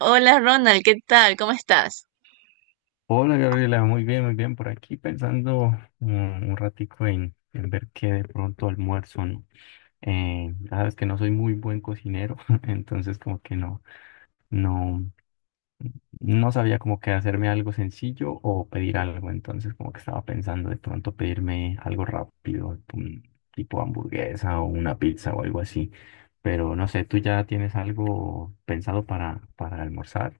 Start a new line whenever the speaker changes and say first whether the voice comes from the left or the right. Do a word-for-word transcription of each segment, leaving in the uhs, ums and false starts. right: Hola Ronald, ¿qué tal? ¿Cómo estás?
left: Hola Gabriela, muy bien, muy bien. Por aquí pensando mm, un ratico en, en ver qué de pronto almuerzo, ¿no? Eh, ya sabes que no soy muy buen cocinero, entonces como que no, no, no sabía como que hacerme algo sencillo o pedir algo, entonces como que estaba pensando de pronto pedirme algo rápido, un tipo hamburguesa o una pizza o algo así. Pero no sé, ¿tú ya tienes algo pensado para, para almorzar?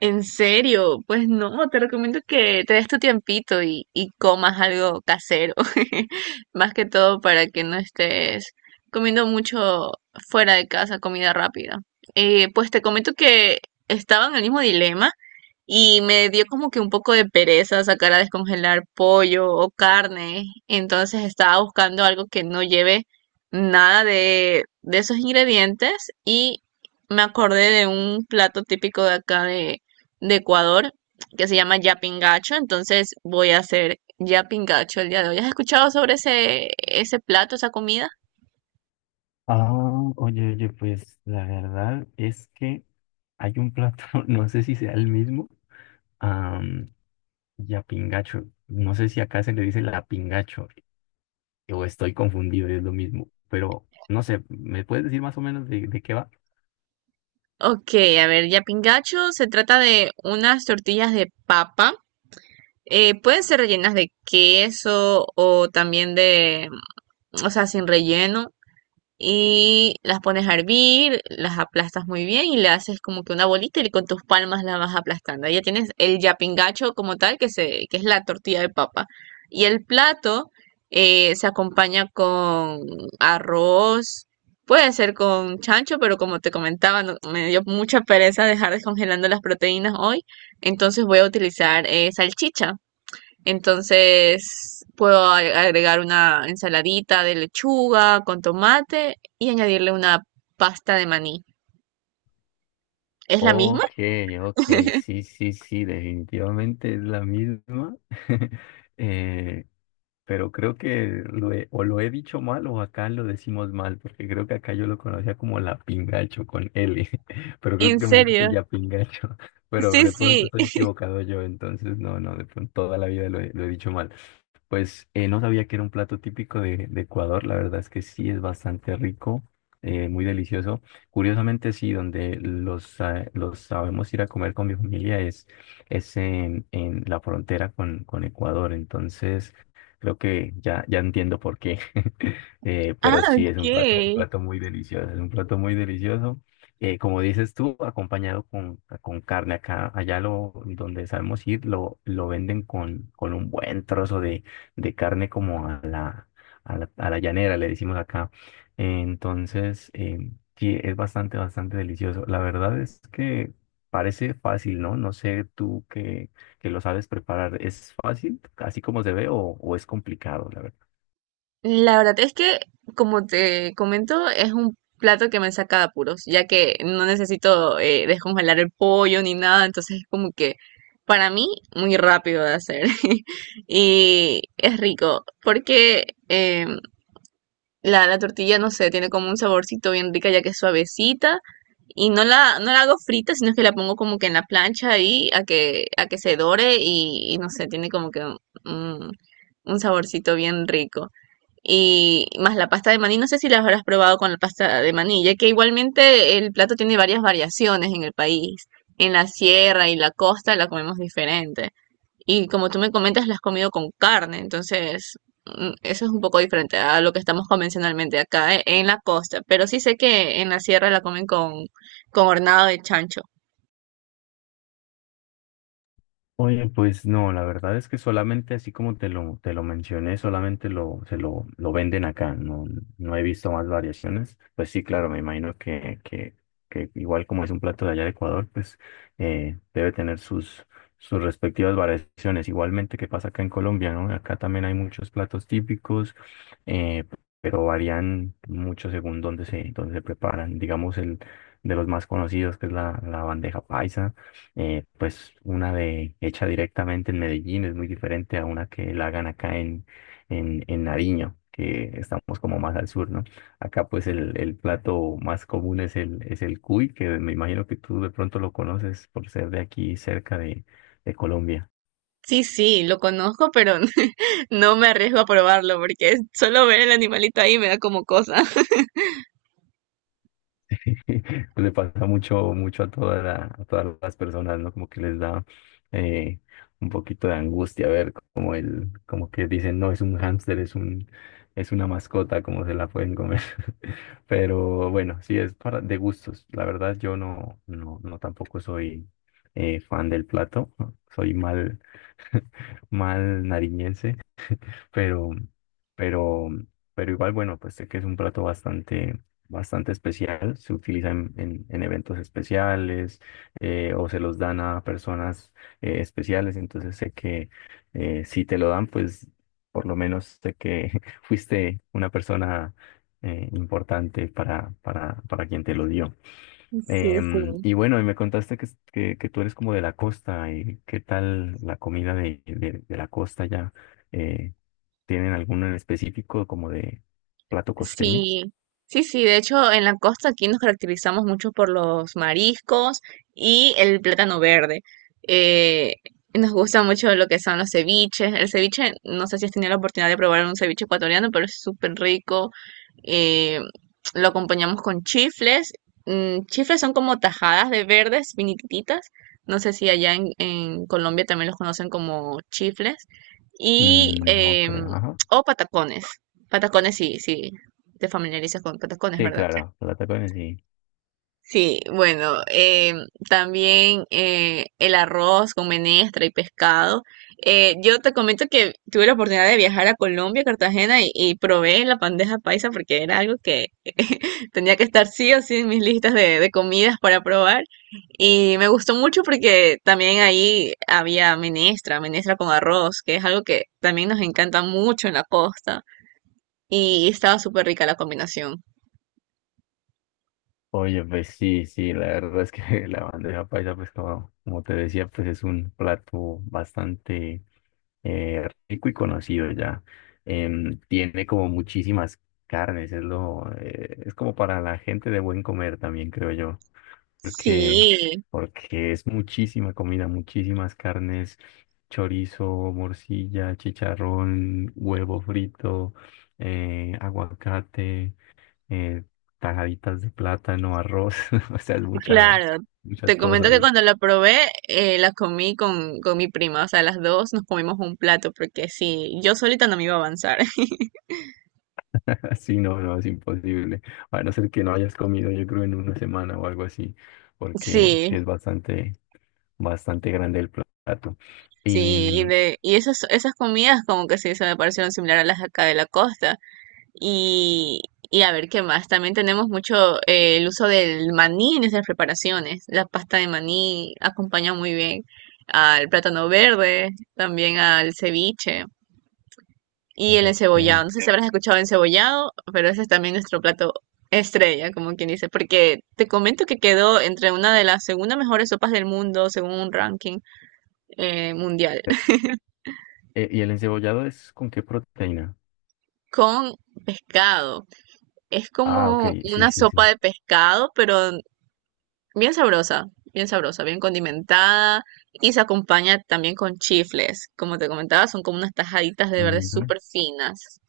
right: En serio, pues no, te recomiendo que te des tu tiempito y, y comas algo casero, más que todo para que no estés comiendo mucho fuera de casa, comida rápida. Eh, pues te comento que estaba en el mismo dilema y me dio como que un poco de pereza sacar a descongelar pollo o carne, entonces estaba buscando algo que no lleve nada de, de esos ingredientes y me acordé de un plato típico de acá de, de Ecuador que se llama yapingacho, entonces voy a hacer yapingacho el día de hoy. ¿Has escuchado sobre ese, ese plato, esa comida?
left: Ah, oye, oye, pues la verdad es que hay un plato, no sé si sea el mismo, am, yapingacho. No sé si acá se le dice la pingacho o estoy confundido, es lo mismo. Pero no sé, ¿me puedes decir más o menos de, de qué va?
right: Ok, a ver, yapingacho se trata de unas tortillas de papa. Eh, pueden ser rellenas de queso o también de, o sea, sin relleno. Y las pones a hervir, las aplastas muy bien y le haces como que una bolita y con tus palmas la vas aplastando. Ahí ya tienes el yapingacho como tal, que, se, que es la tortilla de papa. Y el plato eh, se acompaña con arroz, puede ser con chancho, pero como te comentaba, no- me dio mucha pereza dejar descongelando las proteínas hoy, entonces voy a utilizar eh, salchicha. Entonces puedo a- agregar una ensaladita de lechuga con tomate y añadirle una pasta de maní. ¿Es la misma?
left: Ok, ok, sí, sí, sí, definitivamente es la misma. Eh, pero creo que lo he- o lo he dicho mal o acá lo decimos mal, porque creo que acá yo lo conocía como la pingacho con L, pero creo
right: ¿En
left: que me dijiste
right: serio?
left: ya pingacho, pero
right: Sí,
left: de pronto
right: sí.
left: estoy equivocado yo, entonces no, no, de pronto toda la vida lo he, lo he dicho mal. Pues eh, no sabía que era un plato típico de, de Ecuador, la verdad es que sí es bastante rico, eh, muy delicioso. Curiosamente sí, donde los, eh, los sabemos ir a comer con mi familia es, es en, en la frontera con, con Ecuador, entonces... Creo que ya, ya entiendo por qué. Eh,
right: Ah,
left: pero sí, es un plato, un
right: ok.
left: plato muy delicioso, es un plato muy delicioso. Eh, como dices tú, acompañado con, con carne. Acá, allá lo, donde sabemos ir, lo, lo venden con, con un buen trozo de, de carne como a la, a la, a la llanera, le decimos acá. Entonces, eh, sí, es bastante, bastante delicioso. La verdad es que parece fácil, ¿no? No sé tú qué que lo sabes preparar, ¿es fácil, así como se ve, o, o es complicado, la verdad?
right: La verdad es que, como te comento, es un plato que me saca de apuros, ya que no necesito eh, descongelar el pollo ni nada, entonces es como que para mí muy rápido de hacer y es rico, porque em, la, la tortilla, no sé, tiene como un saborcito bien rica ya que es suavecita y no la, no la hago frita, sino que la pongo como que en la plancha ahí a que, a que se dore y, y no sé, tiene como que un, un saborcito bien rico y más la pasta de maní. No sé si la habrás probado con la pasta de maní, ya que igualmente el plato tiene varias variaciones en el país. En la sierra y la costa la comemos diferente. Y como tú me comentas, la has comido con carne, entonces mm, eso es un poco diferente a lo que estamos convencionalmente acá eh, en la costa. Pero sí sé que en la sierra la comen con, con hornado de chancho.
left: Oye, pues no, la verdad es que solamente así como te lo, te lo mencioné, solamente lo, se lo, lo venden acá, no, no he visto más variaciones. Pues sí, claro, me imagino que, que, que igual como es un plato de allá de Ecuador, pues eh, debe tener sus, sus respectivas variaciones. Igualmente que pasa acá en Colombia, ¿no? Acá también hay muchos platos típicos, eh, pero varían mucho según dónde se, dónde se preparan. Digamos, el de los más conocidos, que es la, la bandeja paisa. Eh, pues una de hecha directamente en Medellín es muy diferente a una que la hagan acá en, en, en Nariño, que estamos como más al sur, ¿no? Acá pues el, el plato más común es el, es el cuy, que me imagino que tú de pronto lo conoces por ser de aquí cerca de, de Colombia.
right: Sí, sí, lo conozco, pero no me arriesgo a probarlo porque solo ver el animalito ahí me da como cosa.
left: Le pasa mucho, mucho a toda la- a todas las personas, ¿no? Como que les da eh, un poquito de angustia ver como el, como que dicen, no, es un hámster, es un, es una mascota, como se la pueden comer. Pero bueno, sí es para de gustos. La verdad, yo no, no, no tampoco soy eh, fan del plato. Soy mal, mal nariñense, pero, pero, pero igual, bueno, pues sé que es un plato bastante, bastante especial, se utiliza en, en- en eventos especiales, eh, o se los dan a personas eh, especiales, entonces sé que eh, si te lo dan, pues por lo menos sé que fuiste una persona eh, importante para, para, para quien te lo dio.
right: Sí,
left: Em,
right: sí.
left: y bueno, y me contaste que, es- que, que tú eres como de la costa, y qué tal la comida de, de, de la costa ya. ¿Tienen alguno en específico como de plato costeño?
right: Sí, sí, sí, de hecho en la costa aquí nos caracterizamos mucho por los mariscos y el plátano verde. Eh, Nos gusta mucho lo que son los ceviches. El ceviche, no sé si has tenido la oportunidad de probar un ceviche ecuatoriano, pero es súper rico. Eh, lo acompañamos con chifles. Mm, chifles son como tajadas de verdes finititas. No sé si allá en, en Colombia también los conocen como chifles. Y,
left: Mm, no
right: em,
left: creo, ajá.
right: o patacones. Patacones, sí, sí te familiarizas con patacones,
left: Sí,
right: ¿verdad?
left: claro, plata costeño sí.
right: Sí, bueno, eh, también eh, el arroz con menestra y pescado. Eh, yo te comento que tuve la oportunidad de viajar a Colombia, Cartagena, y, y probé la bandeja paisa porque era algo que tenía que estar sí o sí en mis listas de, de comidas para probar. Y me gustó mucho porque también ahí había menestra, menestra con arroz, que es algo que también nos encanta mucho en la costa. Y estaba súper rica la combinación.
left: Oye, pues sí, sí, la verdad es que la bandeja paisa, pues como, como te decía, pues es un plato bastante eh, rico y conocido ya. Em, tiene como muchísimas carnes, es lo, eh, es como para la gente de buen comer también, creo yo. porque,
right: Sí.
left: porque es muchísima comida, muchísimas carnes, chorizo, morcilla, chicharrón, huevo frito, eh, aguacate, eh, tajaditas de plátano, arroz, o sea, es mucha,
right: Claro,
left: muchas
right: te comento que
left: cosas.
right: cuando la probé, eh, la comí con, con mi prima, o sea, las dos nos comimos un plato, porque sí, yo solita no me iba a avanzar.
left: Sí, no, no, es imposible. A no ser que no hayas comido, yo creo, en una semana o algo así, porque
right: Sí,
left: sí es bastante, bastante grande el plato. Y,
right: sí, y, de, y esas, esas comidas como que sí se me parecieron similar a las de acá de la costa. Y, y a ver qué más, también tenemos mucho eh, el uso del maní en esas preparaciones. La pasta de maní acompaña muy bien al plátano verde, también al ceviche. Y el encebollado,
left: ok.
right: no sé, sí, si habrás escuchado encebollado, pero ese es también nuestro plato estrella, como quien dice, porque te comento que quedó entre una de las segunda mejores sopas del mundo, según un ranking eh, mundial,
left: Eh, ¿y el encebollado es con qué proteína?
right: con pescado. Es
left: Ah, ok,
right: como
left: sí,
right: una
left: sí,
right: sopa
left: sí.
right: de pescado, pero bien sabrosa, bien sabrosa, bien condimentada y se acompaña también con chifles. Como te comentaba, son como unas tajaditas de verde
left: Ujú.
right: súper finas.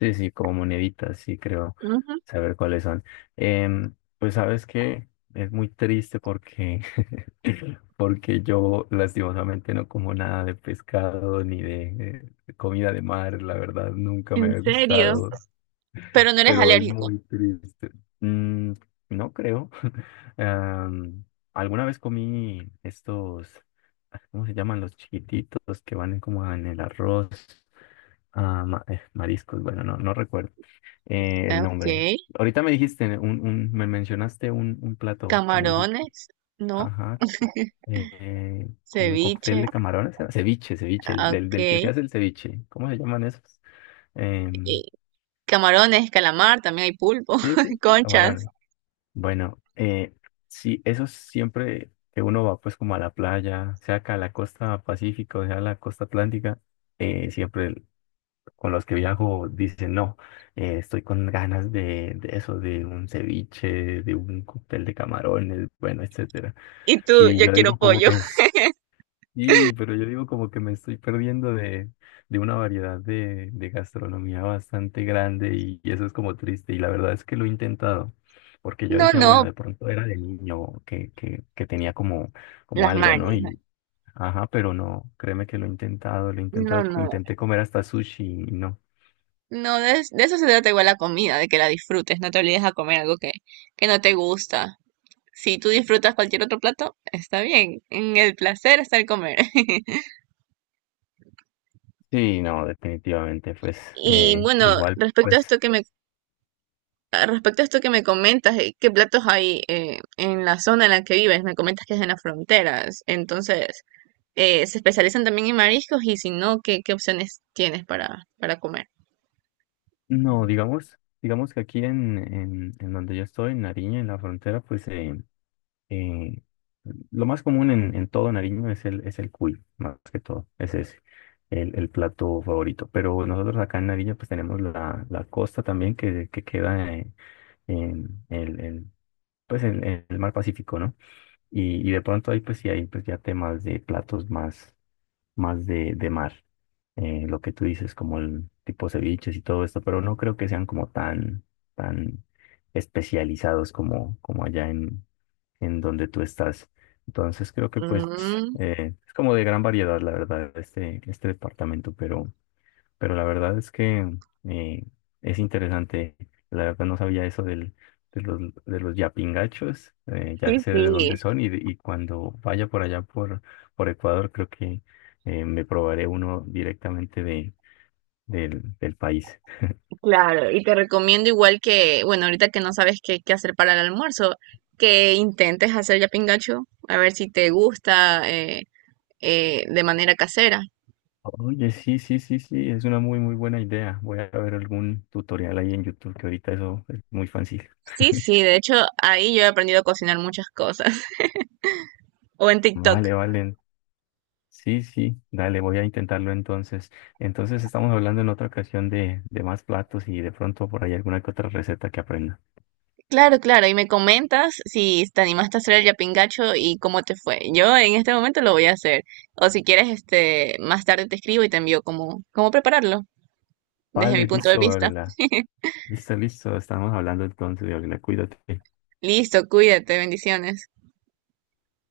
left: Sí, sí, como moneditas, sí, creo
right: Ujú,
left: saber cuáles son. Em, pues sabes que es muy triste porque, porque yo lastimosamente no como nada de pescado ni de eh, comida de mar, la verdad, nunca me
right: ¿en
left: ha
right: serio?
left: gustado.
right: Pero no eres
left: Pero es
right: alérgico.
left: muy triste. Mm, no creo. Am, Alguna vez comí estos, ah, ¿cómo se llaman? Los chiquititos que van como en el arroz. Ah, ma- eh, mariscos, bueno, no, no recuerdo eh, el
right: Ok.
left: nombre. Ahorita me dijiste, un, un, me mencionaste un, un plato que me dijiste,
right: Camarones, ¿no?
left: ajá, eh, como un
right: Ceviche,
left: cóctel de camarones, ¿era? Ceviche, ceviche, el,
right: ah,
left: del del que se
right: ok.
left: hace el ceviche. ¿Cómo se llaman esos? Em,
right: Y camarones, calamar, también hay pulpo,
left: sí, sí,
right: conchas.
left: camarones. Bueno, eh, sí, eso siempre que uno va pues como a la playa, sea acá a la costa pacífica o sea a la costa atlántica, eh, siempre el- con los que viajo dicen, no, eh, estoy con ganas de, de eso, de un ceviche, de un cóctel de camarones, bueno, etcétera.
right: Y tú,
left: Y
right: yo
left: yo
right: quiero
left: digo como
right: pollo.
left: que y, pero yo digo como que me estoy perdiendo de, de una variedad de, de gastronomía bastante grande y, y eso es como triste. Y la verdad es que lo he intentado, porque yo
right: No,
left: decía, bueno,
right: no,
left: de pronto era de niño que, que, que tenía como, como
right: las
left: algo, ¿no?
right: mañas.
left: Y, ajá, pero no, créeme que lo he intentado, lo he
right: No,
left: intentado, co-
right: no.
left: intenté comer hasta sushi y no.
right: No, de, es- de eso se trata igual la comida, de que la disfrutes. No te olvides a comer algo que, que no te gusta. Si tú disfrutas cualquier otro plato, está bien. En el placer está el comer.
left: Sí, no, definitivamente, pues
right: Y
left: eh,
right: bueno,
left: igual,
right: respecto a
left: pues
right: esto que me Ah, Respecto a esto que me comentas, eh, ¿qué platos hay eh, en la zona en la que vives? Me comentas que es en las fronteras. Entonces, eh, ¿se especializan también en mariscos? Y si no, ¿qué, ¿qué opciones tienes para, para comer?
left: no, digamos, digamos que aquí en, en, en donde yo estoy, en Nariño, en la frontera, pues... Eh, eh, lo más común en, en todo Nariño es el, es el cuy, más que todo. Ese Es el, el plato favorito. Pero nosotros acá en Nariño pues tenemos la, la costa también que, que queda en, en el, el- pues en- en el mar Pacífico, ¿no? Y, y de pronto ahí pues sí hay pues ya temas de platos más, más de, de mar. Eh, lo que tú dices, como el tipo ceviches y todo esto, pero no creo que sean como tan, tan especializados como, como allá en donde tú estás. Entonces creo que pues
right: Mm,
left: eh, es como de gran variedad, la verdad, este, este departamento, pero, pero la verdad es que eh, es interesante. La verdad no sabía eso del, de los, de los yapingachos, eh,
right: sí,
left: ya sé
right: sí,
left: de dónde son y, y cuando vaya por allá por, por Ecuador creo que eh, me probaré uno directamente de, del, del país.
right: claro. Y te recomiendo igual que, bueno, ahorita que no sabes qué, qué hacer para el almuerzo, que intentes hacer ya pingacho, a ver si te gusta eh, eh, de manera casera.
left: Oye, sí, sí, sí, sí, es una muy, muy buena idea. Voy a ver algún tutorial ahí en YouTube, que ahorita eso es muy fácil.
right: Sí, sí, de hecho, ahí yo he aprendido a cocinar muchas cosas. O en TikTok.
left: Vale, vale. Sí, sí, dale, voy a intentarlo entonces. Entonces estamos hablando en otra ocasión de, de más platos y de pronto por ahí alguna que otra receta que aprenda.
right: Claro, claro, y me comentas si te animaste a hacer el yapingacho y cómo te fue. Yo en este momento lo voy a hacer. O si quieres, este, más tarde te escribo y te envío cómo, cómo prepararlo desde mi
left: Vale,
right: punto de
left: listo,
right: vista.
left: Gabriela. Listo, listo. Estamos hablando entonces, Gabriela. Cuídate.
right: Listo, cuídate, bendiciones.